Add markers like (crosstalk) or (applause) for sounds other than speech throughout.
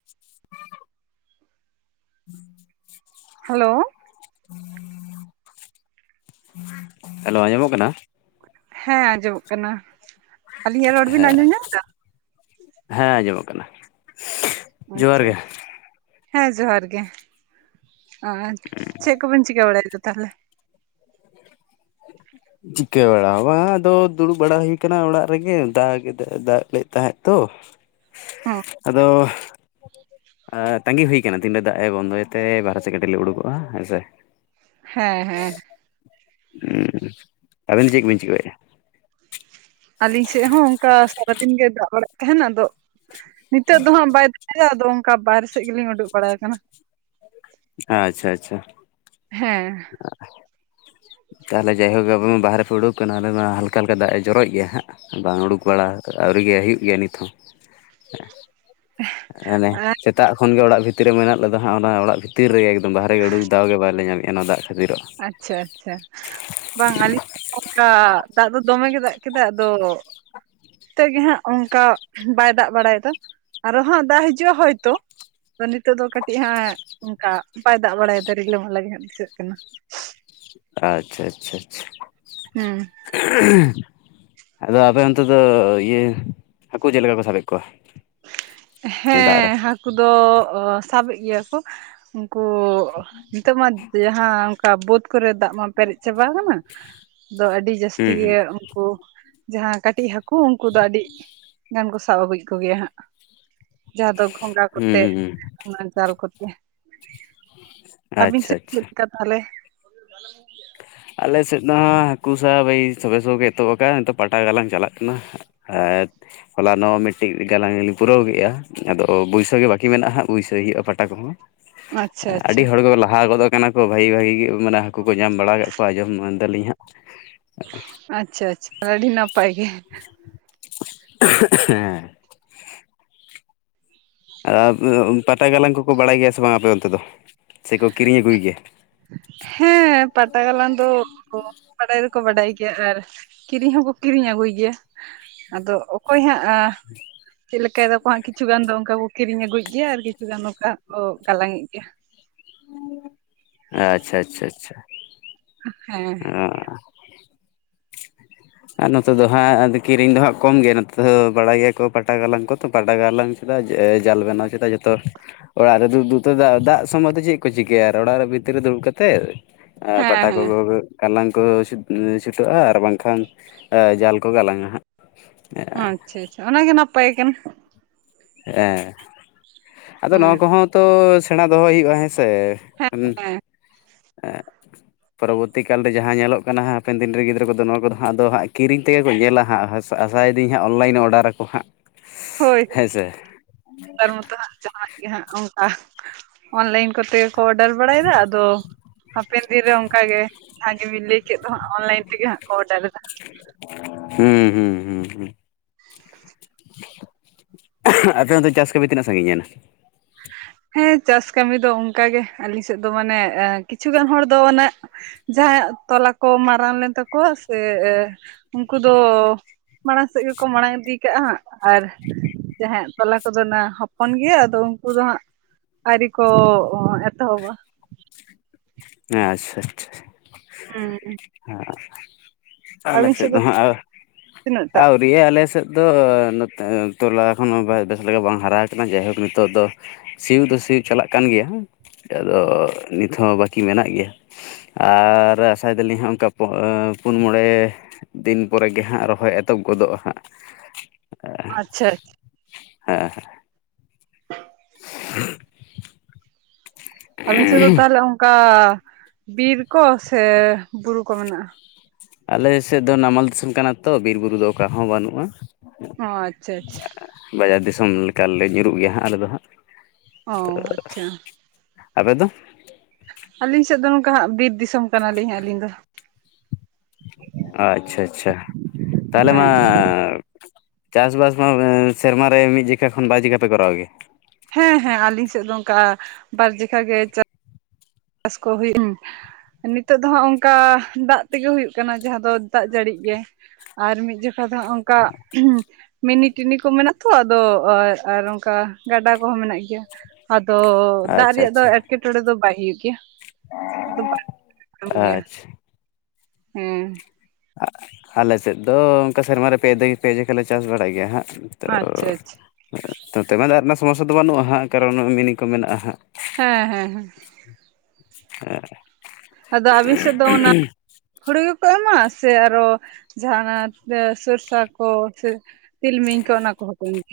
(inaudible) Hello. Hello ᱟᱸᱡᱚᱢᱚᱜ ᱠᱟᱱᱟ? ᱦᱮᱸ ᱟᱸᱡᱚᱢᱚᱜ ᱠᱟᱱᱟ᱾ ᱟᱹᱞᱤᱧᱟᱜ ᱨᱚᱲ ᱵᱤᱱ ᱟᱸᱡᱚᱢ ᱧᱟᱢ ᱫᱟ? ᱦᱮᱸ ᱟᱸᱡᱚᱢᱚᱜ ᱠᱟᱱᱟ᱾ ᱡᱚᱦᱟᱨ ᱜᱮ ᱟᱪᱪᱷᱟᱪ᱾ ᱦᱮᱸ ᱡᱚᱦᱟᱨ ᱜᱮ, ᱟ ᱪᱮᱫ ᱠᱚᱵᱮᱱ ᱪᱤᱠᱟᱹ ᱵᱟᱲᱟᱭᱫᱟ ᱛᱟᱦᱚᱞᱮ? ᱪᱤᱠᱟᱹ ᱵᱟᱲᱟ ᱦᱚᱸ ᱵᱟᱝ ᱟᱫᱚ ᱫᱩᱲᱩᱵ ᱵᱟᱲᱟ ᱦᱩᱭ ᱠᱟᱱᱟ ᱚᱲᱟᱜ ᱨᱮᱜᱮ ᱫᱟᱜ ᱜᱮ ᱫᱟᱜ ᱞᱮᱫ ᱛᱟᱦᱮᱸᱫ ᱛᱚ, ᱦᱚᱸ (inaudible) ᱟᱫᱚ ᱟᱸ ᱛᱟᱸᱜᱤ ᱦᱩᱭ ᱠᱟᱱᱟ ᱛᱤᱱ ᱫᱚ ᱫᱟᱜ ᱮ ᱵᱚᱱᱫᱚᱭᱛᱮ ᱵᱟᱨᱦᱮ ᱥᱮ ᱠᱟᱹᱴᱤᱡ ᱞᱮ ᱩᱰᱩᱠᱚᱜ-ᱟ ᱦᱮᱸ ᱥᱮ ᱾ ᱦᱮᱸ ᱦᱮᱸ ᱾ ᱦᱩᱸ ᱟᱹᱵᱤᱱ ᱪᱮᱜ ᱵᱤᱱ ᱪᱤᱠᱟᱹᱭᱮᱜᱼᱟ? ᱟᱞᱤᱧ ᱥᱮᱜ ᱦᱚᱸ ᱚᱱᱠᱟ ᱥᱟᱨᱟᱫᱤᱱ ᱜᱮ ᱫᱟᱜ ᱵᱟᱲᱟᱭᱮᱫ ᱛᱟᱦᱮᱱᱟ ᱟᱫᱚ ᱾ ᱱᱤᱛᱚᱜ ᱫᱚ ᱦᱟᱸᱜ ᱵᱟᱭ ᱫᱟᱜ ᱫᱟ ᱟᱫᱚ ᱚᱱᱠᱟ ᱵᱟᱦᱨᱮ ᱥᱮᱜ ᱜᱮᱞᱤᱧ ᱩᱰᱩᱜ ᱵᱟᱲᱟ ᱠᱟᱱᱟ᱾ ᱟᱪᱪᱷᱟ ᱟᱪᱪᱷᱟ ᱾ ᱦᱮᱸ ᱾ (inaudible) ᱛᱟᱞᱦᱮ ᱡᱟᱭᱦᱳᱠ ᱟᱵᱮᱱ ᱢᱟ ᱵᱟᱦᱨᱮ ᱯᱮ ᱳᱰᱳᱠ ᱠᱟᱱᱟ ᱟᱞᱮ ᱢᱟ ᱦᱟᱞᱠᱟ ᱦᱟᱞᱠᱟ ᱫᱟᱜ ᱮ ᱡᱚᱨᱚᱭ ᱜᱮᱭᱟ ᱦᱟᱸᱜ ᱾ ᱵᱟᱝ ᱩᱰᱩᱠ ᱵᱟᱲᱟ ᱟᱹᱣᱨᱤ ᱜᱮ ᱦᱩᱭᱩᱜ ᱜᱮᱭᱟ ᱱᱤᱛ ᱦᱚᱸ (inaudible) ᱦᱟᱱᱮ ᱥᱮᱛᱟᱜ ᱠᱷᱚᱱ ᱜᱮ ᱚᱲᱟᱜ ᱵᱷᱤᱛᱤᱨ ᱨᱮ ᱢᱮᱱᱟᱜ ᱞᱮᱫᱟ ᱦᱟᱸᱜ ᱚᱱᱟ ᱚᱲᱟᱜ ᱵᱷᱤᱛᱤᱨ ᱨᱮᱜᱮ ᱾ ᱵᱟᱦᱟᱨᱮ ᱜᱮ ᱩᱰᱩᱠ ᱫᱟᱣ ᱜᱮ ᱵᱟᱞᱮ ᱧᱟᱢᱮᱜᱼᱟ ᱱᱚᱣᱟ ᱫᱟᱜ ᱠᱷᱟᱛᱤᱨᱚᱜ ᱾ ᱟᱪᱪᱷᱟ ᱟᱪᱪᱷᱟ ᱾ ᱵᱟᱝ ᱟᱹᱞᱤᱧ ᱚᱝᱠᱟ ᱫᱟᱜ ᱫᱚ ᱫᱚᱢᱮ ᱜᱮ ᱫᱟᱜ ᱠᱮᱫᱟᱭ ᱟᱫᱚ ᱛᱚᱜ ᱜᱮ ᱦᱟᱸᱜ ᱚᱝᱠᱟ ᱵᱟᱭ ᱫᱟᱜ ᱵᱟᱲᱟᱭᱫᱟ ᱟᱨᱚ ᱦᱟᱸᱜ ᱫᱟᱜ ᱦᱟᱡᱩᱜᱼᱟ ᱦᱚᱭᱛᱚ ᱾ ᱟᱫᱚ ᱱᱤᱛᱚᱜ ᱫᱚ ᱠᱟᱴᱤᱡ ᱦᱟᱸᱜ ᱚᱱᱠᱟ ᱵᱟᱭ ᱫᱟᱜ ᱵᱟᱲᱟᱭ ᱫᱟ ᱨᱤᱞᱟᱢᱟᱞᱟ ᱜᱮ ᱦᱟᱸᱜ ᱵᱩᱡᱷᱟᱹᱜ ᱠᱟᱱᱟ ᱾ ᱟᱪᱪᱷᱟ ᱟᱪᱪᱷᱟ ᱟᱪᱪᱷᱟ ᱾ ᱦᱩᱸ (unintelligible) ᱟᱫᱚ ᱟᱯᱮ ᱚᱱᱛᱮ ᱫᱚ ᱤᱭᱟᱹ ᱦᱟᱠᱩ ᱪᱮᱜ ᱞᱮᱠᱟ ᱠᱚ ᱥᱟᱵᱮᱫ ᱠᱚᱣᱟ? ᱱᱤᱭᱟᱹ ᱫᱟᱜ ᱦᱮᱸ ᱨᱮ ᱦᱟᱠᱩ ᱫᱚ ᱥᱟᱵᱮᱜ ᱜᱮᱭᱟ ᱠᱚ ᱾ ᱠᱚ ᱱᱤᱛᱚᱜ ᱢᱟ ᱡᱟᱦᱟᱸ ᱠᱟ ᱵᱟᱹᱫᱽ ᱠᱚᱨᱮ ᱫᱟᱜ ᱢᱟ ᱯᱮᱨᱮᱡ ᱪᱟᱵᱟ ᱠᱟᱱᱟ ᱟᱫᱚ ᱟᱹᱰᱤ ᱡᱟᱥᱛᱤ ᱦᱩᱸ ᱜᱮ ᱦᱩᱸ ᱼᱼ ᱠᱩ ᱡᱟᱦᱟᱸᱭ ᱠᱟᱴᱤᱡ ᱦᱟᱹᱠᱩ ᱩᱱᱠᱩ ᱫᱚ ᱟᱹᱰᱤ ᱜᱟᱱ ᱠᱚ ᱥᱟᱵ ᱟᱜᱩᱭ ᱠᱚᱜᱮᱭᱟ ᱦᱟᱸᱜ ᱾ ᱡᱟᱦᱟᱸ ᱫᱚ ᱜᱷᱚᱸᱜᱟ ᱦᱩᱸ ᱠᱚᱛᱮ ᱦᱩᱸ ᱦᱩᱸ ᱚᱱᱟ ᱡᱟᱞ ᱠᱚᱛᱮ ᱾ ᱟᱵᱤᱱ ᱟᱪᱪᱷᱟ ᱪᱮᱫ ᱟᱪᱪᱷᱟ ᱞᱮᱫ ᱠᱟ ᱛᱟᱦᱞᱮ? ᱟᱞᱮ ᱥᱮᱫ ᱫᱚ ᱦᱟᱸᱜ ᱦᱟᱹᱠᱩ ᱥᱟᱵ ᱮᱭ ᱥᱚᱵᱮ ᱥᱚᱵᱮ ᱮᱛᱚ ᱟᱠᱟᱱ ᱱᱤᱛᱚᱜ ᱯᱟᱴᱟ ᱜᱟᱞᱟᱝ ᱪᱟᱞᱟᱜ ᱠᱟᱱᱟ ᱾ (inaudible) ᱦᱚᱞᱟ ᱱᱚᱜ ᱢᱤᱫᱴᱤᱡ ᱜᱟᱞᱟᱝ ᱞᱤᱧ ᱯᱩᱨᱟᱹᱣ ᱠᱮᱜᱼᱟ ᱟᱫᱚ ᱵᱩᱭᱥᱟᱹ ᱜᱮ ᱵᱟᱠᱤ ᱢᱮᱱᱟᱜᱼᱟ ᱦᱟᱸᱜ ᱵᱩᱭᱥᱟᱹ ᱦᱩᱭᱩᱜᱼᱟ ᱯᱟᱴᱟ ᱠᱚᱦᱚᱸ ᱟᱪᱪᱷᱟ ᱾ ᱟᱰᱤ ᱟᱪᱪᱷᱟ ᱦᱚᱲ ᱠᱚ ᱞᱟᱦᱟ ᱜᱚᱫ ᱠᱟᱱᱟ ᱠᱚ ᱵᱷᱟᱜᱤ ᱵᱷᱟᱜᱤ ᱜᱮ ᱢᱟᱱᱮ ᱦᱟᱠᱩ ᱠᱚ ᱧᱟᱢ ᱵᱟᱲᱟ ᱠᱟᱜ ᱠᱟᱣᱟ ᱡᱚᱢ ᱮᱢᱟᱱ ᱫᱟᱞᱤᱧ ᱦᱟᱸᱜ ᱾ ᱟᱪᱪᱷᱟ ᱟᱪᱪᱷᱟ ᱟᱹᱰᱤ ᱱᱟᱯᱟᱭ ᱜᱮ ᱾ (unintelligible) ᱦᱮᱸ (inaudible) ᱯᱟᱴᱟ ᱜᱟᱞᱟᱝ ᱠᱚᱠᱚ ᱵᱟᱲᱟᱭ ᱜᱮᱭᱟ ᱥᱮ ᱵᱟᱝ ᱟᱯᱮ ᱚᱱᱛᱮ ᱫᱚ ᱥᱮᱠᱚ ᱠᱤᱨᱤᱧ ᱟᱹᱜᱩᱭ ᱜᱮᱭᱟ? ᱦᱮᱸ ᱯᱟᱴᱟ ᱜᱟᱞᱟᱝ ᱫᱚ ᱵᱟᱰᱟᱭ ᱫᱚᱠᱚ ᱵᱟᱰᱟᱭ ᱜᱮᱭᱟ ᱾ᱟᱨ ᱠᱤᱨᱤᱧ ᱦᱚᱸᱠᱚ ᱠᱤᱨᱤᱧ ᱟᱹᱜᱩᱭ ᱜᱮᱭᱟ ᱟᱫᱚ ᱚᱠᱚᱭ ᱦᱟᱸᱜ (inaudible) ᱪᱮᱜ ᱞᱮᱠᱟᱭ ᱫᱟ ᱠᱚ ᱦᱟᱸᱜ ᱠᱤᱪᱷᱩ ᱜᱟᱱ ᱫᱚ ᱚᱱᱠᱟ ᱠᱚ ᱠᱤᱨᱤᱧ ᱟᱹᱜᱩᱭᱮᱜ ᱜᱮᱭᱟ ᱟᱨ ᱠᱤᱪᱷᱩ ᱜᱟᱱ ᱚᱱᱠᱟ ᱠᱚ ᱜᱟᱞᱟᱝᱮᱜ ᱜᱮᱭᱟ ᱾ ᱟᱪᱪᱷᱟ ᱟᱪᱪᱷᱟ ᱟᱪᱪᱷᱟ ᱾ ᱦᱮᱸ ᱟᱨ ᱱᱚᱛᱮ ᱫᱚ ᱦᱟᱸᱜ ᱠᱤᱨᱤᱧ ᱫᱚ ᱦᱟᱸᱜ ᱠᱚᱢ ᱜᱮ ᱱᱚᱛᱮ ᱫᱚ ᱵᱟᱲᱟᱭ ᱜᱮᱭᱟ ᱠᱚ ᱯᱟᱴᱟ ᱜᱟᱞᱟᱝ ᱠᱚ ᱾ ᱯᱟᱴᱟ ᱜᱟᱞᱟᱝ ᱜᱮᱫᱟ ᱡᱟᱞ ᱵᱮᱱᱟᱣ ᱠᱮᱫᱟ ᱡᱷᱚᱛᱚ ᱚᱲᱟᱜ ᱨᱮ ᱫᱩᱜ ᱫᱩᱜ ᱛᱮ ᱫᱟᱜ ᱫᱟᱜ ᱥᱚᱢᱚᱭ ᱫᱚ ᱪᱮᱜ ᱠᱚ ᱪᱤᱠᱟᱹᱭᱟ ᱟᱨ ᱚᱲᱟᱜ ᱨᱮ ᱵᱷᱤᱛᱤᱨ ᱨᱮ ᱫᱩᱲᱩᱜ ᱠᱟᱛᱮᱜ ᱟ ᱦᱮᱸ ᱯᱟᱴᱟ ᱠᱚ ᱦᱮᱸ ᱠᱚ ᱜᱟᱞᱟᱝ ᱠᱚ ᱥᱤᱴᱟᱹᱜᱼᱟ ᱟᱨ ᱵᱟᱝᱠᱷᱟᱱ (inaudible) ᱡᱟᱞ ᱠᱚ ᱜᱟᱞᱟᱝᱼᱟ ᱦᱟᱸᱜ ᱾ ᱟᱪᱪᱷᱟ ᱟᱪᱪᱷᱟ ᱚᱱᱟ ᱜᱮ ᱱᱟᱯᱟᱭ ᱠᱟᱱᱟ ᱾ ᱦᱮᱸ, ᱟᱫᱚ ᱦᱳᱭ ᱱᱚᱣᱟ ᱠᱚᱦᱚᱸ ᱛᱚ ᱥᱮᱬᱟ ᱫᱚᱦᱚ ᱦᱩᱭᱩᱜᱼᱟ ᱦᱮᱸ ᱥᱮ᱾ ᱦᱮᱸ (unintelligible) ᱦᱮᱸ ᱦᱮᱸ ᱯᱚᱨᱚᱵᱚᱨᱛᱤ ᱠᱟᱞᱨᱮ ᱡᱟᱦᱟᱸ ᱧᱮᱞᱚᱜ ᱠᱟᱱᱟ ᱾ ᱦᱟᱸᱜ ᱦᱟᱯᱮᱱ ᱫᱤᱱ ᱨᱮ ᱜᱤᱫᱽᱨᱟᱹ ᱠᱚᱫᱚ ᱱᱚᱣᱟ ᱠᱚᱫᱚ ᱦᱟᱸᱜ ᱟᱫᱚ ᱦᱟᱸᱜ ᱠᱤᱨᱤᱧ ᱛᱮᱜᱮ ᱠᱚ ᱧᱮᱞᱟ ᱦᱟᱸᱜ᱾ ᱦᱟᱸᱥᱼᱼ ᱟᱥᱟᱭ ᱫᱤᱧ ᱦᱟᱸᱜ ᱚᱱᱞᱟᱭᱤᱱ ᱚᱰᱟᱨ ᱟᱠᱚ ᱦᱟᱸᱜ᱾ ᱦᱳᱭ ᱦᱮᱸ ᱥᱮ ᱱᱮᱛᱟᱨ ᱢᱟᱛᱚ ᱦᱟᱸᱜ ᱡᱟᱦᱟᱱᱟᱜ ᱜᱮ ᱦᱟᱸᱜ ᱚᱱᱠᱟ᱾ ᱚᱱᱞᱟᱭᱤᱱ ᱠᱚᱛᱮ ᱜᱮ ᱠᱚ ᱚᱰᱟᱨ ᱵᱟᱲᱟᱭ ᱮᱫᱟ ᱟᱫᱚᱼᱼ ᱦᱟᱯᱮᱱ ᱫᱤᱱ ᱨᱮ ᱚᱱᱠᱟ ᱜᱮ, ᱡᱟᱦᱟᱸ ᱜᱮᱵᱤᱱ ᱞᱟᱹᱭ ᱠᱮᱫ ᱫᱚ ᱦᱟᱸᱜ, ᱚᱱᱞᱟᱭᱤᱱ ᱛᱮᱜᱮ ᱦᱟᱸᱜ ᱠᱚ ᱚᱰᱟᱨ ᱮᱫᱟ᱾ ᱦᱩᱸ, ᱦᱩᱸ, ᱦᱩᱸ, ᱦᱩᱸ᱾ (inaudible) ᱟᱯᱮ ᱚᱱᱛᱮ ᱪᱟᱥ ᱠᱟᱢᱤ ᱛᱤᱱᱟᱹᱜ ᱥᱟᱺᱜᱤᱧ ᱮᱱᱟ? ᱦᱮᱸ ᱪᱟᱥ ᱠᱟᱹᱢᱤ ᱫᱚ ᱚᱱᱠᱟ ᱜᱮ ᱾ ᱟᱹᱞᱤᱧ ᱥᱮᱫ ᱫᱚ ᱢᱟᱱᱮ ᱠᱤᱪᱷᱩᱜᱟᱱ ᱦᱚᱲ ᱫᱚ ᱢᱟᱱᱮᱼᱼ ᱡᱟᱦᱟᱸᱭᱟᱜ ᱛᱚᱞᱟ ᱠᱚ ᱢᱟᱨᱟᱝ ᱞᱮᱱ ᱛᱟᱠᱚᱣᱟ ᱥᱮ ᱩᱱᱠᱩ ᱫᱚᱼᱼ ᱢᱟᱬᱟᱝ ᱥᱮᱫ ᱜᱮᱠᱚ ᱢᱟᱬᱟᱝ ᱤᱫᱤ ᱠᱟᱜᱼᱟ ᱦᱟᱸᱜ ᱟᱨᱼᱼ ᱡᱟᱦᱟᱸᱭᱟᱜ ᱛᱚᱞᱟ ᱠᱚᱫᱚ ᱚᱱᱟ ᱦᱚᱯᱚᱱ ᱜᱮᱭᱟ ᱾ ᱟᱫᱚ ᱩᱱᱠᱩ ᱫᱚ ᱦᱟᱸᱜᱼᱼ ᱟᱹᱣᱨᱤ ᱠᱚ ᱮᱛᱚᱦᱚᱵᱚᱜᱼᱟ ᱾ ᱦᱮᱸ ᱟᱪᱪᱷᱟ, ᱟᱪᱪᱷᱟ᱾ ᱦᱩᱸ ᱦᱮᱸ, ᱟᱞᱮ ᱥᱮᱫ ᱫᱚ ᱦᱟᱸᱜ, ᱛᱤᱱᱟᱹᱜ ᱴᱟᱜ (unintelligible) ᱫᱤᱭᱮ ᱟᱞᱮᱥᱮᱫ ᱫᱚ ᱱᱚᱛᱮ, ᱛᱚᱞᱟ (unintelligible) ᱵᱟᱭ ᱫᱟᱜ ᱞᱮᱠᱟ ᱵᱟᱝ ᱦᱟᱨᱟ ᱟᱠᱟᱱᱟ ᱾ ᱡᱟᱭᱦᱳᱠ ᱱᱤᱛᱚᱜ ᱫᱚᱼᱼ ᱥᱤᱭᱩᱜ ᱫᱚ ᱥᱤᱭᱩᱜ ᱪᱟᱞᱟᱜ ᱠᱟᱱ ᱜᱮᱭᱟ ᱾ ᱟᱫᱚ ᱱᱤᱛ ᱦᱚᱸ ᱵᱟᱹᱠᱤ ᱢᱮᱱᱟᱜ ᱜᱮᱭᱟ ᱾ ᱟᱨ ᱟᱥᱟᱭ ᱫᱟᱞᱤᱧ ᱦᱟᱸᱜ ᱚᱱᱠᱟ, ᱯᱩᱱ ᱢᱚᱬᱮᱼᱼ ᱫᱤᱱ ᱯᱚᱨᱮ ᱜᱮ ᱦᱟᱸᱜ ᱨᱚᱦᱚᱭ ᱮᱛᱚᱵ ᱜᱚᱫᱚᱜᱼᱟ ᱦᱟᱸᱜ ᱾ ᱦᱮᱸ, ᱟᱪᱪᱷᱟ ᱟᱪᱪᱷᱟ, ᱦᱮᱸ, ᱦᱮᱸ᱾ (inaudible) (inaudible) ᱟᱹᱵᱤᱱ ᱥᱮᱫ ᱫᱚ ᱛᱟᱦᱚᱞᱮ ᱚᱱᱠᱟ ᱵᱤᱨ ᱠᱚ ᱥᱮ ᱵᱩᱨᱩ ᱠᱚ ᱢᱮᱱᱟᱜᱼᱟ? ᱟᱞᱮ ᱥᱮᱫ ᱫᱚ ᱱᱟᱢᱟᱞ ᱫᱤᱥᱚᱢ ᱠᱟᱱᱟ ᱛᱚ, ᱵᱤᱨ ᱵᱩᱨᱩ ᱫᱚ ᱚᱠᱟ ᱦᱚᱸ ᱵᱟᱹᱱᱩᱜᱼᱟ ᱾ ᱚ ᱟᱪᱪᱷᱟ, ᱟᱪᱪᱷᱟ᱾ ᱵᱟᱡᱟᱨ ᱫᱤᱥᱚᱢ ᱞᱮᱠᱟᱞᱮ ᱧᱩᱨᱩᱜ ᱜᱮᱭᱟ ᱦᱟᱸᱜ, ᱟᱞᱮ ᱫᱚ ᱦᱟᱸᱜ ᱾ ᱚ ᱟᱪᱪᱷᱟ᱾ ᱟᱯᱮ ᱫᱚ? ᱟᱹᱞᱤᱧ ᱥᱮᱫ ᱫᱚ ᱱᱚᱝᱠᱟ ᱦᱟᱸᱜ ᱵᱤᱨ ᱫᱤᱥᱚᱢ ᱠᱟᱱᱟ ᱞᱤᱧ ᱦᱟᱸᱜ ᱟᱹᱞᱤᱧ ᱫᱚ ᱾ ᱟᱪᱪᱷᱟ, ᱟᱪᱪᱷᱟ, ᱟᱪᱪᱷᱟ ᱾ ᱛᱟᱦᱞᱮ ᱢᱟᱼᱼ ᱦᱮᱸ ᱪᱟᱥᱼᱵᱟᱥ ᱢᱟ ᱥᱮᱨᱢᱟᱨᱮ ᱢᱤᱫ ᱡᱷᱤᱠᱟ ᱠᱷᱚᱱ ᱵᱟᱨ ᱡᱟᱠᱟ (unintelligible) ᱯᱮ ᱠᱚᱨᱟᱣ ᱜᱮᱭᱟ? ᱦᱮᱸ, ᱦᱮᱸ ᱟᱹᱞᱤᱧ ᱥᱮᱫ ᱫᱚ ᱚᱱᱠᱟ ᱵᱟᱨ ᱡᱮᱠᱷᱟ ᱜᱮᱼᱼ ᱪᱟᱥ ᱠᱚ ᱦᱩᱭᱮᱱ ᱾ ᱱᱤᱛᱚᱜ ᱫᱚ ᱦᱟᱸᱜ ᱚᱱᱠᱟ ᱫᱟᱜ ᱛᱮᱜᱮ ᱦᱩᱭᱩᱜ ᱠᱟᱱᱟ᱾ ᱡᱟᱦᱟᱸ ᱫᱚ ᱫᱟᱜ ᱡᱟᱹᱲᱤ ᱜᱮ ᱾ ᱟᱨ ᱢᱤᱫ ᱡᱚᱠᱷᱟ ᱫᱚ ᱚᱱᱠᱟᱼᱼ ᱢᱤᱱᱤᱴᱤᱱᱤ ᱠᱚ ᱢᱮᱱᱟᱜ ᱛᱚ ᱟᱫᱚ ᱟᱨ ᱚᱱᱠᱟ ᱜᱟᱰᱟ ᱠᱚᱦᱚᱸ ᱢᱮᱱᱟᱜ ᱜᱮᱭᱟ ᱾ ᱟᱫᱚᱼᱼ ᱫᱟᱜ ᱟᱪᱪᱷᱟ ᱨᱮᱭᱟᱜ ᱫᱚ ᱟᱪᱪᱷᱟ ᱮᱸᱴᱠᱮᱴᱚᱬᱮ ᱫᱚ ᱵᱟᱭ ᱦᱩᱭᱩᱜ ᱜᱮᱭᱟ ᱾ (unintelligible) ᱟᱪᱪᱷᱟ ᱦᱮᱸ ᱟᱞᱮ ᱥᱮᱫ ᱫᱚ ᱚᱱᱠᱟ ᱥᱮᱨᱢᱟ ᱨᱮ ᱯᱮ ᱫᱷᱟᱣ (unintelligible) ᱯᱮ ᱡᱚᱠᱷᱮᱡ ᱞᱮ ᱪᱟᱥ ᱵᱟᱲᱟᱭ ᱜᱮᱭᱟ ᱦᱟᱸᱜ ᱾ ᱟᱪᱪᱷᱟ, ᱟᱪᱪᱷᱟ᱾ ᱱᱚᱛᱮ ᱫᱚ ᱫᱟᱜ ᱨᱮᱱᱟᱜ ᱥᱚᱢᱚᱥᱥᱟ ᱫᱚ ᱵᱟᱹᱱᱩᱜᱼᱟ ᱦᱟᱸᱜ, ᱠᱟᱨᱚᱱ ᱢᱤᱱᱤ ᱠᱚ ᱢᱮᱱᱟᱜᱼᱟ ᱦᱟᱸᱜ ᱾ ᱦᱮᱸ, ᱦᱮᱸ, ᱦᱮᱸ ᱾ ᱦᱮᱸ᱾ ᱟᱫᱚ ᱟᱹᱵᱤᱱ ᱥᱮᱫ ᱫᱚ ᱚᱱᱟ ᱦᱩᱲᱩ ᱜᱮᱠᱚ ᱮᱢᱟ ᱥᱮ ᱟᱨᱚ ᱡᱟᱦᱟᱸᱱᱟᱜ ᱥᱚᱨᱥᱟ ᱠᱚ ᱥᱮ ᱛᱤᱞᱢᱤᱧ ᱠᱚ ᱚᱱᱟ ᱠᱚ ᱦᱚᱸ ᱠᱚ ᱤᱭᱟᱹᱭ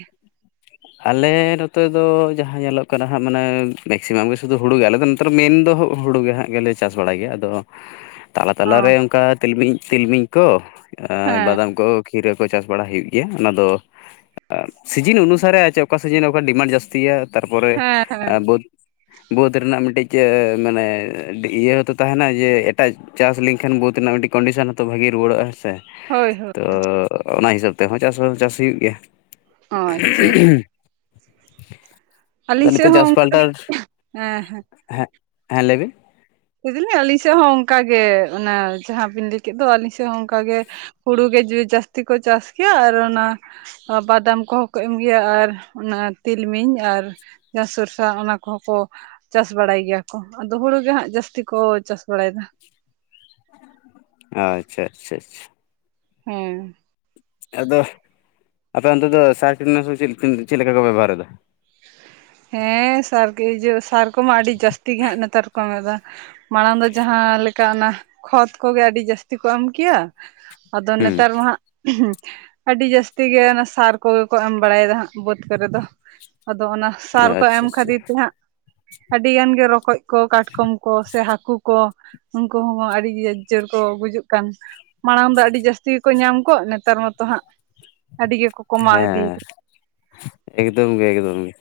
ᱟᱞᱮ ᱱᱚᱛᱮ ᱫᱚ ᱡᱟᱦᱟᱸ ᱧᱮᱞᱚᱜ ᱠᱟᱱᱟ ᱦᱟᱸᱜ ᱢᱟᱱᱮ ᱢᱮᱠᱥᱤᱢᱟᱢ ᱜᱮ ᱥᱩᱫᱷᱩ ᱦᱩᱲᱩ ᱜᱮ ᱟᱞᱮ ᱫᱚ ᱾ ᱛᱚ ᱢᱮᱱᱫᱚ ᱦᱩᱲᱩ ᱜᱮ ᱦᱟᱸᱜ ᱜᱮ ᱞᱮ ᱪᱟᱥ ᱵᱟᱲᱟᱭ ᱜᱮᱭᱟ ᱾ ᱟᱫᱚ ᱛᱟᱞᱟ ᱚ ᱛᱟᱞᱟ ᱨᱮ ᱚᱱᱠᱟ ᱛᱤᱞᱢᱤᱧ ᱥᱤᱞᱢᱤᱧ ᱠᱚ ᱟ ᱦᱮᱸ ᱵᱟᱫᱟᱢ ᱠᱚ᱾ ᱠᱷᱤᱨᱟᱹ ᱠᱚ ᱪᱟᱥ ᱵᱟᱲᱟ ᱦᱩᱭᱩᱜ ᱜᱮᱭᱟ ᱾ ᱚᱱᱟ ᱫᱚ ᱥᱤᱡᱤᱱ ᱚᱱᱩᱥᱟᱨᱮ᱾ ᱚᱠᱟ ᱥᱤᱡᱤᱱ ᱚᱠᱟ ᱰᱤᱢᱟᱱᱰ ᱡᱟᱹᱥᱛᱤᱭᱟ᱾ ᱛᱟᱨᱯᱚᱨᱮ ᱦᱮᱸ ᱦᱮᱸ ᱵᱟᱹᱛ ᱵᱟᱹᱫᱽ ᱨᱮᱱᱟᱜ ᱢᱤᱫᱴᱤᱡ ᱢᱟᱱᱮ ᱤᱭᱟᱹᱛᱚ ᱛᱟᱦᱮᱱᱟ ᱡᱮ ᱮᱴᱟᱜ ᱪᱟᱥ ᱞᱮᱧᱠᱷᱟᱱ ᱵᱟᱹᱫᱽ ᱨᱮᱱᱟᱜ ᱢᱤᱫᱴᱤᱡ ᱠᱚᱱᱰᱤᱥᱚᱱ ᱦᱚᱸ ᱛᱚ ᱵᱷᱟᱹᱜᱤ ᱨᱩᱣᱟᱹᱲᱚᱜ ᱦᱮᱸ ᱥᱮ ᱦᱳᱭ ᱾ ᱦᱳᱭ ᱛᱚ ᱚᱱᱟ ᱦᱤᱥᱟᱹᱵᱽ ᱛᱮᱦᱚᱸ ᱪᱟᱥ ᱦᱚᱸ ᱪᱟᱥ ᱦᱩᱭᱩᱜ ᱜᱮᱭᱟ ᱾ ᱚ ᱟᱪᱪᱷᱟ ᱟᱪ ᱟᱫᱚ ᱟᱹᱞᱤᱧ ᱥᱮᱫ ᱱᱤᱛᱚᱜ ᱦᱚᱸ ᱡᱟᱥ ᱚᱱᱠᱟ ᱯᱟᱞᱴᱟᱞᱴ ᱦᱮᱸ ᱦᱮᱸ ᱞᱮ ᱵᱤᱱ? ᱞᱟᱹᱭ ᱫᱟᱹᱞᱤᱧ ᱟᱹᱞᱤᱧ ᱥᱮᱫ ᱦᱚᱸ ᱚᱝᱠᱟᱜᱮ ᱚᱝᱟ ᱡᱟᱦᱟᱸ ᱵᱤᱱ ᱞᱟᱹᱭ ᱠᱮᱫ ᱫᱚ ᱟᱹᱞᱤᱧ ᱥᱮᱫ ᱦᱚᱸ ᱚᱝᱠᱟᱜᱮ᱾ ᱦᱩᱲᱩ ᱜᱮ (unintelligible) ᱡᱟᱹᱥᱛᱤ ᱠᱚ ᱪᱟᱥ ᱜᱮᱭᱟ ᱟᱨ ᱚᱱᱟ (unintelligible) ᱵᱟᱫᱟᱢ ᱠᱚᱦᱚᱸ ᱠᱚ ᱮᱢᱜᱮᱭᱟ ᱟᱨ ᱚᱱᱟ ᱛᱤᱞᱢᱤᱧ ᱟᱨ ᱡᱟ ᱥᱚᱨᱥᱟ ᱚᱱᱟ ᱠᱚᱦᱚᱸ ᱠᱚ ᱪᱟᱥ ᱵᱟᱲᱟᱭ ᱜᱮᱭᱟ ᱠᱚ ᱟᱫᱚ ᱦᱩᱲᱩ ᱜᱮ ᱦᱟᱸᱜ ᱡᱟᱹᱥ ᱛᱤ ᱠᱚ ᱪᱟᱥ ᱵᱟᱲᱟᱭ ᱫᱟ᱾ ᱟᱪᱪᱷᱟ ᱟᱪᱪᱷᱟ ᱟᱪᱪᱷᱟ᱾ ᱦᱩᱸ᱾ ᱟᱫᱚ, ᱟᱫᱚ ᱚᱱᱛᱮ ᱫᱚ ᱥᱟᱨ ᱪᱩᱱᱱᱟᱹ (unintelligible) ᱪᱮᱫ ᱪᱮᱫ ᱞᱮᱠᱟ ᱠᱚ ᱵᱮᱵᱚᱦᱟᱨ ᱫᱟ᱾ ᱦᱮᱸ ᱥᱟᱨ ᱜᱮ ᱡᱳ ᱥᱟᱨ ᱠᱚᱢᱟ ᱟᱹᱰᱤ ᱡᱟᱹᱥᱛᱤ ᱜᱮ ᱦᱟᱸᱜ ᱱᱮᱛᱟᱨ ᱠᱚ ᱮᱢᱚᱜ ᱫᱟ᱾ ᱢᱟᱲᱟᱝ ᱫᱚ ᱡᱟᱦᱟᱸ ᱞᱮᱠᱟ ᱚᱱᱟ ᱠᱷᱚᱛ ᱠᱚᱜᱮ ᱟᱹᱰᱤ ᱡᱟᱹᱥᱛᱤ ᱠᱚ ᱮᱢ ᱠᱮᱭᱟ ᱟᱫᱚ ᱦᱩᱸ ᱱᱮᱛᱟᱨ ᱢᱟ ᱦᱟᱸᱜ ᱟᱹᱰᱤ ᱡᱟᱹᱥᱛᱤ ᱜᱮ ᱚᱱᱟ ᱥᱟᱨ ᱠᱚᱜᱮ ᱠᱚ ᱮᱢ ᱵᱟᱲᱟᱭᱫᱟ ᱦᱟᱸᱜ ᱵᱟᱹᱫᱽ ᱠᱚᱨᱮ ᱫᱚ᱾ ᱟᱫᱚ ᱚᱱᱟ ᱥᱟᱨ ᱠᱚ ᱮᱢ ᱟᱪᱪᱷᱟ ᱟᱪᱪᱷᱟ ᱠᱷᱟᱹᱛᱤᱨ ᱛᱮ ᱦᱟᱸᱜ ᱟᱹᱰᱤ ᱜᱟᱱ ᱜᱮ ᱨᱚᱠᱚᱡ ᱠᱚ, ᱠᱟᱴᱠᱚᱢ ᱠᱚ ᱥᱮ ᱦᱟᱹᱠᱩ ᱠᱚ ᱩᱱᱠᱩ ᱦᱚᱸ ᱟᱹᱰᱤ ᱡᱳᱨ ᱠᱚ ᱜᱩᱡᱩᱜ ᱠᱟᱱ᱾ ᱢᱟᱲᱟᱝ ᱫᱚ ᱟᱹᱰᱤ ᱡᱟᱹᱥᱛᱤ ᱜᱮᱠᱚ ᱧᱟᱢ ᱠᱚᱜ ᱱᱮᱛᱟᱨ ᱢᱟᱛᱚ ᱦᱟᱸᱜ ᱟᱹᱰᱤ ᱜᱮᱠᱚ ᱠᱚᱢᱟᱣ ᱦᱮᱸ ᱤᱫᱤᱭᱮᱫᱟ ᱮᱠᱫᱚᱢ ᱜᱮ ᱮᱠᱫᱚᱢ ᱜᱮ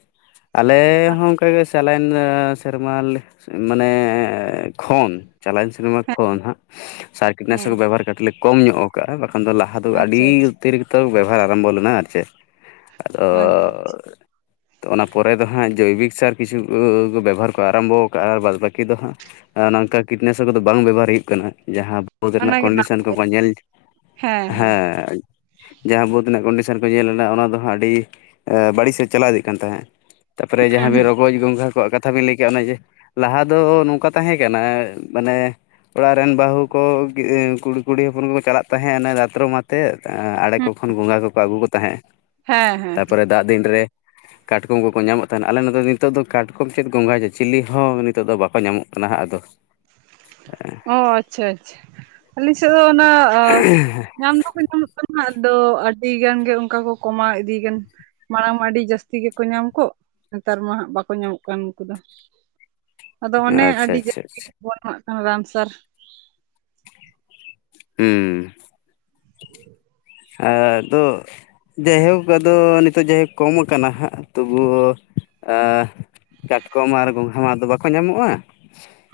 ᱟᱞᱮ ᱦᱚᱸ ᱚᱝᱠᱟᱜᱮ ᱪᱟᱞᱟᱭᱮᱱ ᱥᱮᱨᱢᱟ ᱞᱮ ᱢᱟᱱᱮ ᱠᱷᱚᱱ᱾ ᱪᱟᱞᱟᱣᱮᱱ ᱥᱮᱨᱢᱟ ᱠᱷᱳᱱ ᱦᱟᱸᱜ ᱦᱮᱸ ᱥᱟᱨᱠᱤᱴᱱᱟᱥᱚᱠ ᱵᱮᱵᱚᱦᱟᱨ ᱠᱟᱹᱴᱤᱡ ᱞᱮ ᱠᱚᱢ ᱧᱚᱜ ᱠᱟᱜᱼᱟ᱾ ᱵᱟᱠᱷᱟᱱ ᱫᱚ ᱞᱟ ᱟᱫᱚ ᱟᱪᱪᱷᱟ ᱟᱹᱰᱤ ᱟᱪᱪᱷᱟ ᱩᱛᱮᱨ ᱜᱮᱛᱚ ᱵᱮᱵᱚᱦᱟᱨ ᱟᱨᱟᱢᱵᱷᱚ ᱞᱮᱱᱟ ᱟᱨ ᱪᱮᱫ? ᱟᱪᱪᱷᱟ ᱟᱫᱚ ᱟᱪᱪᱷᱟ ᱚᱱᱟ ᱯᱚᱨᱮ ᱫᱚ ᱦᱟᱸᱜ ᱡᱳᱭᱵᱤᱠ ᱥᱟᱨ ᱠᱤᱪᱷᱩ ᱵᱮᱵᱚᱦᱟᱨ ᱠᱚ ᱟᱨᱟᱢᱵᱚ ᱠᱟᱜᱼᱟ᱾ᱟᱨ ᱵᱟᱫᱽ ᱵᱟᱹᱠᱤ ᱫᱚ ᱦᱟᱸᱜ (unintelligible) ᱱᱚᱝᱠᱟ ᱠᱤᱴᱱᱟᱥᱚᱠ ᱵᱮᱵᱚᱦᱟᱨ ᱦᱩᱭᱩᱜ ᱠᱟᱱᱟ ᱡᱟᱦᱟᱸ ᱵᱳᱫᱽ ᱨᱮᱱᱟᱜ ᱚᱱᱟᱜᱮ ᱠᱚᱱᱰᱤᱥᱚᱱ ᱱᱟᱯᱟᱭ ᱠᱚᱠᱚ ᱧᱮᱞ ᱦᱮᱸ ᱡᱟᱦᱟᱸ ᱵᱳᱫᱽ ᱤᱱᱟᱹᱜ ᱠᱚᱱᱰᱤᱥᱮᱱ ᱠᱚ ᱧᱮᱞᱱᱟ ᱚᱱᱟ ᱫᱚ ᱦᱟᱸᱜ ᱟᱹᱰᱤ ᱵᱟᱹᱲᱤᱡ ᱥᱮᱫ ᱪᱟᱞᱟᱣ ᱤᱫᱤᱜ ᱠᱟᱱ ᱛᱟᱦᱮᱸᱜ᱾ ᱛᱟᱨᱯᱚᱨᱮ ᱡᱟᱦᱟᱸ ᱦᱮᱸ ᱵᱮ ᱨᱚᱜᱚᱡᱽ ᱜᱚᱝᱜᱷᱟ ᱠᱚ ᱠᱟᱛ ᱠᱟᱛᱷᱟ ᱵᱤᱱ ᱞᱟᱹᱭ ᱠᱮᱭᱟ ᱚᱱᱟ ᱡᱮ, ᱞᱟᱦᱟ ᱫᱚ ᱱᱚᱝᱠᱟ ᱛᱟᱦᱮᱸ ᱠᱟᱱᱟ ᱢᱟᱱᱮ ᱚᱲᱟᱜ ᱨᱮᱱ ᱵᱟᱹᱦᱩ ᱠᱚ ᱠᱚᱲᱤ ᱠᱩᱲᱤ ᱦᱚᱯᱚᱱ ᱠᱚᱠᱚ ᱪᱟᱞᱟᱜ ᱛᱟᱦᱮᱸᱫ ᱫᱛᱟᱛᱨᱚᱢ ᱟᱛ ᱛᱮᱫ ᱟᱲᱮ ᱠᱚ ᱛᱚᱠᱷᱚᱱ ᱜᱚᱝᱜᱷᱟ ᱠᱚᱠᱚ ᱟᱹᱜᱩ ᱠᱚ ᱛᱟᱦᱮᱸᱜᱼᱟ᱾ ᱦᱮᱸ ᱦᱮᱸ᱾ ᱫᱟᱜ ᱫᱤᱱ ᱨᱮ ᱠᱟᱴᱠᱚᱢ ᱠᱚᱠᱚ ᱧᱟᱢᱚᱜ ᱛᱟᱦᱮᱱᱟ ᱟᱞᱮ ᱱᱚᱛᱮ ᱫᱚ ᱱᱤᱛᱚᱜ ᱫᱚ ᱠᱟᱴᱠᱚᱢ ᱪᱮᱫ ᱜᱚᱝᱜᱷᱟ ᱪᱤᱞᱤ ᱦᱚᱸ ᱱᱤᱛᱚᱜ ᱫᱚ ᱵᱟᱠᱚ ᱧᱟᱢᱚᱜ ᱠᱟᱱᱟ ᱦᱟᱸᱜ ᱟᱫᱚ (unintelligible) ᱚ ᱟᱪᱪᱷᱟ ᱟᱪᱪᱷᱟ ᱟᱹᱞᱤ ᱥᱮᱫ ᱫᱚ ᱚᱱᱟ ᱧᱟᱢ ᱫᱚᱠᱚ ᱧᱟᱢᱚᱜ ᱠᱟᱱᱟ ᱟᱫᱚ ᱟᱹᱰᱤ ᱜᱟᱱ ᱜᱮ ᱚᱱᱠᱟ ᱠᱚ ᱠᱚᱢᱟᱣ ᱤᱫᱤᱭ ᱠᱟᱱᱟ᱾ ᱢᱟᱲᱟᱝ ᱢᱟ ᱟᱹᱰᱤ ᱡᱟᱹᱥᱛᱤ ᱜᱮᱠᱚ ᱧᱟᱢ ᱠᱚᱜ ᱱᱮᱛᱟᱨ ᱢᱟ ᱦᱟᱸᱜ ᱵᱟᱠᱚ ᱧᱟᱢᱚᱜ ᱠᱟᱱ ᱩᱱᱠᱩ ᱫᱚ᱾ ᱟᱫᱚ ᱚᱱᱮ ᱟᱪᱪᱷᱟ ᱟᱹᱰᱤ ᱟᱪᱪᱷᱟ ᱡᱟᱹᱥᱛᱤ ᱟᱪᱪᱷᱟ ᱜᱮ ᱵᱚᱱ ᱮᱢᱟᱜ ᱠᱟᱱᱟ ᱨᱟᱱ ᱥᱟᱨ᱾ ᱦᱩᱸ ᱟᱫᱚ ᱡᱟᱭᱦᱳᱠ ᱟᱫᱚ ᱱᱤᱛᱚᱜ ᱡᱟᱭᱦᱳᱠ ᱠᱚᱢ ᱠᱟᱱᱟ ᱦᱟᱜ ᱛᱩᱵᱩ ᱳ ᱠᱟᱴᱠᱚᱢ ᱟᱨ ᱜᱚᱝᱜᱷᱟ ᱢᱟ ᱟᱫᱚ ᱵᱟᱠᱚ ᱧᱟᱢᱚᱜᱼᱟ᱾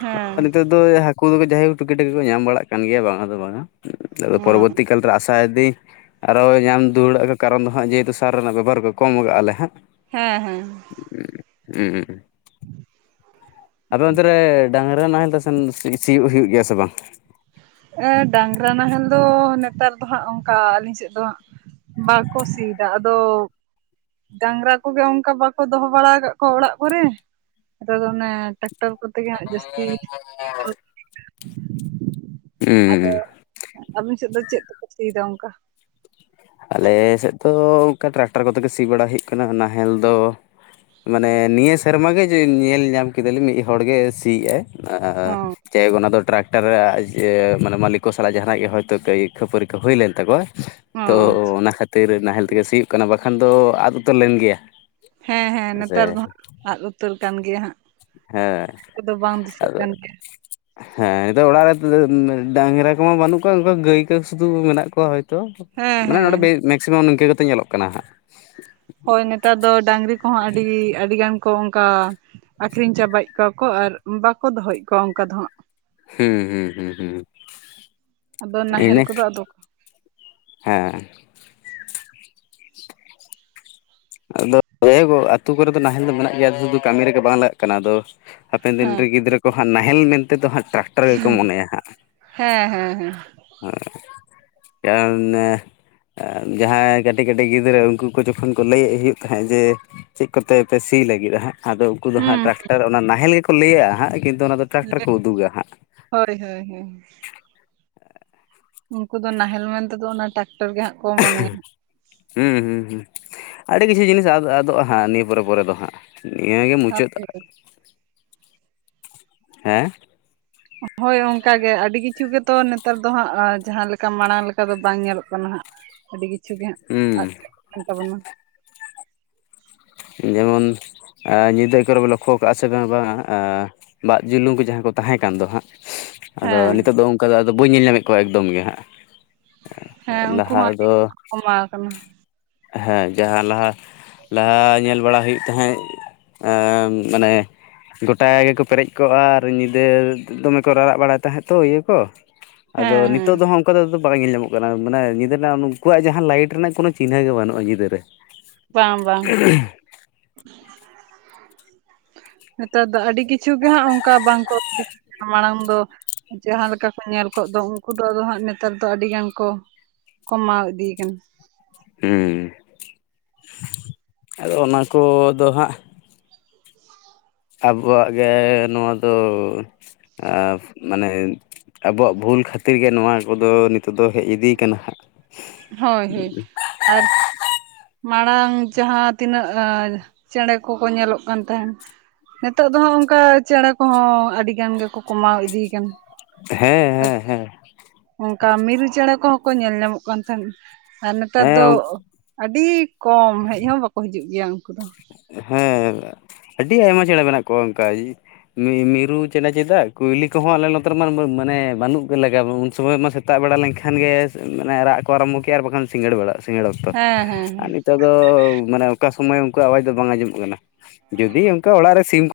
ᱦᱮᱸ ᱱᱤᱛᱚᱜ ᱫᱚ ᱦᱟᱹᱠᱩ ᱡᱟᱭᱦᱳᱠ ᱴᱩᱠᱤ ᱴᱟᱠᱤ ᱠᱚ ᱧᱟᱢ ᱵᱟᱲᱟᱜ ᱠᱟᱱ ᱜᱮᱭᱟ ᱵᱟᱝᱟ ᱫᱚ ᱵᱟᱝᱟ᱾ ᱦᱮᱸ ᱯᱚᱨᱵᱚᱛᱤ ᱠᱟᱞ ᱨᱮ ᱟᱥᱟᱭ ᱫᱤ ᱟᱨᱚ ᱧᱟᱢ ᱫᱩᱣᱟᱹᱲᱚᱜ ᱠᱟᱨᱚᱱ ᱫᱚ ᱦᱟᱸᱜ ᱡᱮᱦᱮᱛᱩ ᱥᱟᱨ ᱨᱮᱱᱟᱜ ᱵᱮᱵᱚᱦᱟᱨ ᱠᱚ ᱠᱚᱢ ᱠᱟᱜᱼᱟ ᱞᱮ ᱦᱟᱸᱜ᱾ ᱦᱮᱸ ᱦᱮᱸ ᱦᱮᱸ (inaudible) ᱟᱯᱮ ᱚᱱᱛᱮᱨᱮ ᱰᱟᱝᱨᱟ ᱱᱟᱦᱮᱞᱛᱮ ᱥᱮᱱ ᱦᱤᱭᱳᱜ ᱦᱩᱭᱩᱜ ᱜᱮᱭᱟ ᱥᱮ ᱵᱟᱝ? ᱰᱟᱝᱨᱟ ᱱᱟᱦᱮᱞ ᱫᱚ ᱱᱮᱛᱟᱨ ᱫᱚ ᱦᱟᱸᱜ ᱚᱱᱠᱟ ᱟᱹᱞᱤᱧ ᱥᱮᱫ ᱫᱚ ᱦᱟᱸᱜ ᱵᱟᱠᱚ ᱥᱤᱭᱮᱫᱟ ᱟᱫᱚ ᱰᱟᱝᱨᱟ ᱠᱚᱜᱮ ᱚᱱᱠᱟ ᱵᱟᱠᱚ ᱫᱚᱦᱚ ᱵᱟᱲᱟ ᱟᱠᱟᱫ ᱠᱚᱣᱟ ᱚᱲᱟᱜ ᱠᱚᱨᱮ ᱱᱮᱛᱟᱨ ᱫᱚ ᱚᱱᱮ ᱴᱟᱠᱴᱟᱨ ᱛᱮ ᱜᱮ ᱦᱟᱸᱜ ᱡᱟᱹᱥᱛᱤ (unintelligible) ᱟᱫᱚ ᱦᱩᱸ ᱟᱵᱤᱱ ᱥᱮᱫ ᱫᱚ ᱪᱮᱫ ᱛᱮᱯᱮ ᱥᱤᱭᱮᱫᱟ ᱚᱱᱠᱟ ᱟᱞᱮ ᱥᱮᱫ ᱫᱚ ᱚᱱᱠᱟ ᱴᱨᱟᱠᱴᱟᱨ ᱠᱚᱛᱮ ᱜᱮ ᱥᱤ ᱵᱟᱲᱟ ᱦᱩᱭᱩᱜ ᱠᱟᱱᱟ ᱱᱟᱦᱮᱞ ᱫᱚ ᱢᱟᱱᱮ ᱱᱤᱭᱟᱹ ᱥᱮᱨᱢᱟ ᱜᱮ ᱡᱮ ᱧᱮᱞ ᱧᱟᱢ ᱠᱮᱫᱟᱞᱤᱧ ᱢᱤᱫ ᱦᱚᱲ ᱜᱮ ᱥᱤᱭᱮᱫ ᱟᱭ ᱟᱨ ᱚ ᱡᱟᱭᱦᱳᱠ ᱚᱱᱟ ᱫᱚ ᱴᱨᱟᱠᱴᱟᱨ ᱢᱮ ᱢᱟᱹᱞᱤᱠ ᱠᱚ ᱥᱟᱞᱟᱜ ᱡᱟᱦᱟᱱᱟᱜ ᱜᱮ ᱦᱚᱭᱛᱳ ᱠᱷᱟᱹᱯᱟᱨᱤᱟᱹ ᱠᱚ ᱦᱩᱭ ᱞᱮᱱ ᱛᱟᱠᱚᱣᱟ ᱚ ᱛᱚ ᱟᱪᱪᱷᱟ ᱚᱱᱟ ᱠᱷᱟᱹᱛᱤᱨ ᱱᱟᱦᱮᱞ ᱛᱮᱜᱮ ᱥᱤᱭᱳᱜ ᱠᱟᱱᱟ ᱵᱟᱠᱷᱟᱱ ᱫᱚ ᱟᱫ ᱩᱛᱟᱹᱨ ᱞᱮᱱ ᱜᱮᱭᱟ᱾ ᱦᱮᱸ ᱦᱮᱸ ᱦᱮᱸᱥᱮ ᱱᱮᱛᱟᱨ ᱫᱚ ᱦᱟᱸᱜ ᱟᱫ ᱩᱛᱟᱹᱨ ᱠᱟᱱ ᱜᱮᱭᱟ ᱦᱟᱸᱜ ᱦᱮᱸ ᱟᱫᱚ ᱵᱟᱝ ᱫᱤᱥᱟᱹᱜ ᱟᱫᱚ ᱠᱟᱱ ᱜᱮᱭᱟ ᱦᱮᱸ ᱱᱤᱛᱚᱜ ᱚᱲᱟᱜ ᱨᱮ ᱰᱟᱝᱨᱟ ᱠᱚᱢᱟ ᱵᱟᱹᱱᱩᱜ ᱠᱚᱣᱟ ᱚᱱᱠᱟ ᱜᱟᱹᱭ ᱠᱚ ᱥᱩᱫᱩ ᱢᱮᱱᱟᱜ ᱠᱚᱣᱟ ᱦᱳᱭᱛᱳ᱾ ᱦᱮᱸ ᱢᱟᱱᱮ ᱦᱮᱸ ᱱᱚᱸᱰᱮ ᱦᱮᱸ ᱢᱮᱠᱥᱤᱢᱟᱢ ᱱᱤᱝᱠᱟᱹ ᱜᱮᱛᱚ ᱧᱮᱞᱚᱜ ᱠᱟᱱᱟ᱾ ᱦᱳᱭ ᱱᱮᱛᱟᱨ ᱫᱚ ᱰᱟᱹᱝᱨᱤ ᱠᱚᱦᱚᱸ ᱟᱹᱰᱤ ᱟᱹᱰᱤ ᱜᱟᱱ ᱠᱚ ᱚᱱᱠᱟ ᱟᱠᱷᱨᱤᱧ ᱪᱟᱵᱟᱭ ᱠᱚᱣᱟ ᱠᱚ ᱟᱨ ᱵᱟᱠᱚ ᱫᱚᱦᱚᱭᱮᱫ ᱠᱚᱣᱟ ᱚᱱᱠᱟ ᱫᱚ ᱦᱟᱸᱜ ᱦᱩᱸ ᱦᱩᱸ ᱦᱩᱸ ᱟᱫᱚ ᱱᱟᱦᱮᱞ ᱤᱱᱟ ᱠᱚᱫᱚ ᱟᱫᱚ ᱦᱮᱸ ᱟᱫᱚ (unintelligible) ᱟᱛᱳ ᱠᱚᱨᱮ ᱫᱚ ᱱᱟᱦᱮᱞ ᱫᱚ ᱢᱮᱱᱟᱜ ᱜᱮᱭᱟ ᱥᱩᱫᱩ ᱠᱟᱹᱢᱤ ᱨᱮᱜᱮ ᱵᱟᱝ ᱞᱟᱜᱟᱜ ᱠᱟᱱᱟ ᱟᱫᱚ ᱦᱟᱯᱮᱱ ᱫᱤᱱ ᱦᱮᱸ ᱨᱮ ᱜᱤᱫᱽᱨᱟᱹ ᱠᱚ ᱦᱟᱸᱜ ᱱᱟᱦᱮᱞ ᱢᱮᱱᱛᱮᱫᱚ ᱦᱟᱸᱜ ᱚᱠᱟ ᱜᱮᱠᱚ ᱢᱚᱱᱮᱭᱟ ᱦᱟᱸᱜ ᱦᱮᱸ ᱦᱮᱸ ᱦᱮᱸ ᱦᱚᱸ (unintelligible) ᱡᱟᱦᱟᱸᱭ ᱠᱟᱹᱴᱤᱡ ᱠᱟᱹᱴᱤᱡ ᱜᱤᱫᱽᱨᱟᱹ ᱩᱱᱠᱩ ᱠᱚ ᱡᱚᱠᱷᱚᱱ ᱠᱚ ᱞᱟᱹᱭᱮᱫ ᱦᱩᱭᱩᱜ ᱛᱟᱦᱮᱸᱫ ᱡᱮ ᱪᱮᱫ ᱠᱚᱛᱮ ᱯᱮ ᱥᱤ ᱞᱟᱹᱜᱤᱫᱼᱟ ᱦᱟᱸᱜ ᱟᱫᱚ ᱩᱱᱠᱩ ᱫᱚ ᱦᱟᱸᱜ ᱦᱩᱸ ᱴᱨᱟᱠᱴᱟᱨ ᱚᱱᱟ ᱱᱟᱦᱮᱞ ᱜᱮᱠᱚ ᱞᱟᱹᱭᱟᱼᱟ ᱦᱟᱸᱜ ᱠᱤᱱᱛᱩ ᱴᱨᱟᱠᱴᱟᱨ ᱠᱚ ᱩᱫᱩᱜᱟ ᱦᱟᱸᱜ ᱦᱳᱭ ᱦᱳᱭ ᱦᱳᱭ ᱩᱱᱠᱩ ᱫᱚ ᱱᱟᱦᱮᱞ ᱢᱮᱱᱛᱮᱫᱚ ᱚᱱᱟ ᱴᱨᱟᱠᱴᱚᱨ ᱜᱮ ᱦᱟᱸᱜ ᱠᱚ ᱢᱚᱱᱮᱭᱟ᱾ ᱦᱩᱸ ᱦᱩᱸ ᱦᱩᱸ ᱟᱹᱰᱤ ᱠᱤᱪᱷᱩ ᱡᱤᱱᱤᱥ ᱟ ᱟᱫᱚᱜᱼᱟ ᱦᱟᱸᱜ ᱱᱤᱭᱟᱹ ᱯᱚᱨᱮ ᱯᱚᱨᱮ ᱫᱚ ᱦᱟᱸᱜ ᱱᱤᱭᱟᱹ ᱜᱮ ᱢᱩᱪᱟᱹᱫ ᱦᱳᱭ ᱦᱮᱸ ᱦᱳᱭ ᱚᱝᱠᱟ ᱜᱮ ᱟᱹᱰᱤ ᱠᱤᱪᱷᱩ ᱜᱮᱛᱚ ᱱᱮᱛᱟᱨ ᱫᱚ ᱦᱟᱸᱜ ᱡᱟᱦᱟᱸ ᱞᱮᱠᱟ ᱢᱟᱲᱟᱝ ᱞᱮᱠᱟ ᱫᱚ ᱵᱟᱝ ᱧᱮᱞᱚᱜ ᱠᱟᱱᱟ ᱦᱟᱸᱜ᱾ ᱟᱹᱰᱤ ᱠᱤᱪᱷᱩ ᱜᱮ ᱦᱟᱸᱜ ᱦᱩᱸ ᱟᱫ ᱟᱠᱟᱱ ᱛᱟᱵᱚᱱᱟ᱾ ᱡᱮᱢᱚᱱ ᱟᱸ ᱧᱤᱫᱟᱹ ᱠᱚᱨᱮ ᱵᱤᱱ ᱞᱚᱠᱠᱷᱚ ᱠᱟᱜᱼᱟ ᱥᱮ ᱵᱟᱝ ᱵᱟᱝ-ᱟ, ᱟᱸ ᱵᱟᱜ ᱡᱩᱞᱩᱝ ᱠᱚ ᱡᱟᱦᱟᱸ ᱠᱚ ᱛᱟᱦᱮᱸ ᱠᱟᱱ ᱫᱚ ᱦᱟᱸᱜ ᱟᱫᱚ ᱦᱮᱸ ᱱᱤᱛᱳᱜ ᱫᱚ ᱚᱝᱠᱟ ᱫᱚ ᱟᱫᱚ ᱵᱟᱹᱧ ᱧᱮᱞ ᱧᱟᱢᱮᱫ ᱠᱚᱣᱟ ᱮᱠᱫᱚᱢ ᱜᱮ ᱦᱟᱸᱜ᱾ ᱮᱸ ᱦᱮᱸ ᱩᱱᱠᱩ ᱞᱟᱦᱟ ᱦᱚᱸ ᱟᱹᱰᱤ ᱫᱚ, ᱠᱚᱢᱟᱣ ᱟᱠᱟᱱᱟ ᱦᱮᱸ ᱡᱟᱦᱟᱸ ᱞᱟᱦᱟ ᱞᱟᱦᱟ ᱧᱮᱞ ᱵᱟᱲᱟᱭ ᱦᱩᱭᱩᱜ ᱛᱟᱦᱮᱸᱫ ᱮᱸ ᱢᱟᱱᱮ ᱜᱚᱴᱟ ᱜᱮᱠᱚ ᱯᱮᱨᱮᱡ ᱠᱚᱜᱼᱟ ᱟᱨ ᱧᱤᱫᱟᱹ ᱫᱚᱢᱮ ᱠᱚ ᱨᱟᱨᱟᱜ ᱵᱟᱲᱟᱭ ᱛᱟᱦᱮᱸᱫ ᱛᱚ ᱤᱭᱩ ᱠᱚ᱾ ᱟᱫᱚ ᱦᱮᱸ ᱦᱮᱸ ᱱᱤᱛᱚᱜ ᱫᱚ ᱦᱟᱸᱜ ᱚᱸᱠᱟ ᱫᱚ ᱟᱫᱚ ᱵᱟᱝ ᱧᱮᱞ ᱧᱟᱢᱚᱜ ᱠᱟᱱᱟ, ᱢᱟᱱᱮ ᱧᱤᱫᱟᱹ ᱨᱮᱱᱟᱜ ᱱᱩᱱᱠᱩᱣᱟᱜ ᱡᱟᱦᱟᱸ ᱞᱟᱹᱭᱤᱴ ᱨᱮᱱᱟᱜ ᱠᱳᱱᱳ ᱪᱤᱱᱦᱟᱹ ᱜᱮ ᱵᱟᱹᱱᱩᱜᱼᱟ ᱧᱤᱫᱟᱹᱨᱮ᱾ ᱵᱟᱝ ᱵᱟᱝ᱾ (inaudible) ᱱᱮᱛᱟᱨ ᱫᱚ ᱟᱹᱰᱤ ᱠᱤᱪᱷᱩ ᱜᱮ ᱦᱟᱸᱜ ᱚᱝᱠᱟ ᱵᱟᱝᱠᱚ (unintelligible) ᱢᱟᱲᱟᱝ ᱫᱚ ᱡᱟᱦᱟᱸ ᱞᱮᱠᱟ ᱠᱚ ᱧᱮᱞ ᱠᱚᱜ ᱫᱚ ᱩᱝᱠᱩ ᱫᱚ ᱟᱫᱚ ᱦᱟᱸᱜ ᱱᱮᱛᱟᱨ ᱫᱚ ᱟᱹᱰᱤ ᱜᱟᱱ ᱠᱚ ᱠᱚᱢᱟᱣ ᱤᱫᱤᱭᱟᱠᱟᱱᱟ᱾ ᱦᱩᱸ, ᱟᱫᱚ ᱚᱱᱟ ᱠᱚ ᱫᱚ ᱦᱟᱸᱜ ᱟᱵᱚᱣᱟᱜ ᱜᱮ ᱱᱚᱣᱟ ᱫᱚ ᱟᱸ ᱢᱟᱱᱮ ᱟᱵᱚᱣᱟᱜ ᱵᱷᱩᱞ ᱠᱷᱟᱹᱛᱤᱨ ᱜᱮ ᱱᱚᱣᱟ ᱠᱚᱫᱚ ᱱᱤᱛᱩᱜ ᱫᱚ ᱦᱮᱡ ᱤᱫᱤ ᱭᱟᱠᱟᱱᱟ ᱦᱟᱸᱜ, ᱦᱳᱭ ᱦᱳᱭ ᱟᱨ ᱢᱟᱲᱟᱝ ᱡᱟᱦᱟᱸ ᱛᱤᱱᱟᱹᱜ ᱟᱸ ᱪᱮᱬᱮ ᱠᱚᱠᱚ ᱧᱮᱞᱚᱜ ᱠᱟᱱ ᱛᱟᱦᱮᱱ ᱱᱤᱛᱚᱜ ᱫᱚ ᱦᱟᱸᱜ ᱚᱝᱠᱟ ᱪᱮᱬᱮ ᱠᱚᱦᱚᱸ ᱟᱹᱰᱤ ᱜᱟᱱ ᱜᱮᱠᱚ ᱠᱚᱢᱟᱣ ᱤᱫᱤ ᱭᱟᱠᱟᱱᱟ᱾ ᱦᱮᱸ ᱦᱮᱸ ᱦᱮᱸ᱾ ᱚᱝᱠᱟ ᱢᱤᱨᱩ ᱪᱮᱬᱮ ᱠᱚᱦᱚᱸ ᱠᱚ ᱧᱮᱞ ᱧᱟᱢᱚᱜ ᱠᱟᱱ ᱛᱟᱦᱮᱸᱱ ᱟᱨ ᱦᱮᱸ ᱱᱮᱛᱟᱨ ᱦᱮᱸ ᱫᱚᱻᱜ ᱚ ᱟᱹᱰᱤ ᱠᱚᱢ ᱦᱮᱡ ᱦᱚᱸ ᱵᱟᱠᱚ ᱦᱤᱡᱩᱜ ᱜᱮᱭᱟ ᱩᱝᱠᱩ ᱫᱚ᱾ ᱦᱮᱸ ᱟᱹᱰᱤ ᱟᱭᱢᱟ ᱪᱮᱬᱮ ᱢᱮᱱᱟᱜ ᱠᱚᱣᱟ ᱚᱝᱠᱟᱭ ᱤ- ᱢᱤ ᱢᱤᱨᱩ ᱪᱮᱬᱮ ᱪᱮᱫᱟᱜ ᱠᱩᱭᱞᱤ ᱠᱚᱦᱚᱸ ᱟᱞᱮ ᱱᱚᱛᱮ ᱨᱮᱢᱟ ᱢᱟᱹ ᱢᱟᱱᱮ ᱵᱟᱹᱱᱩᱜ ᱠᱚ ᱞᱮᱜᱟ ᱩᱱ ᱥᱚᱢᱚᱭ ᱢᱟ ᱥᱮ- ᱛᱟᱜ ᱵᱮᱲᱟ ᱞᱮᱝᱠᱷᱟᱱ ᱜᱮᱻᱥ ᱮ ᱢᱟᱱᱮ ᱨᱟᱜ ᱠᱚ ᱟᱨᱳᱢᱵᱷᱚ ᱠᱮᱜᱼᱟ ᱟᱨ ᱵᱟᱠᱷᱟᱱ ᱥᱤᱸᱜᱟᱹᱲ ᱵᱮᱲᱟᱜ᱾ ᱥᱤᱸᱜᱟᱹᱲ ᱚᱠᱛᱚ ᱦᱮᱸ ᱦᱮᱸ ᱟᱨ ᱦᱮᱸ ᱱᱤᱛᱚᱜ ᱫᱚ ᱢᱟᱱᱮ ᱚᱠᱟ ᱥᱚᱢᱚᱭ ᱩᱝᱠᱩᱣᱟᱜ ᱟᱣᱟᱡᱽ ᱫᱚ ᱵᱟᱝ ᱟᱸᱡᱚᱢᱚᱜ ᱠᱟᱱᱟ᱾ ᱡᱩᱫᱤ ᱚᱱᱠᱟ ᱚᱲᱟᱜ ᱨᱮ ᱥᱤᱢ ᱠᱚ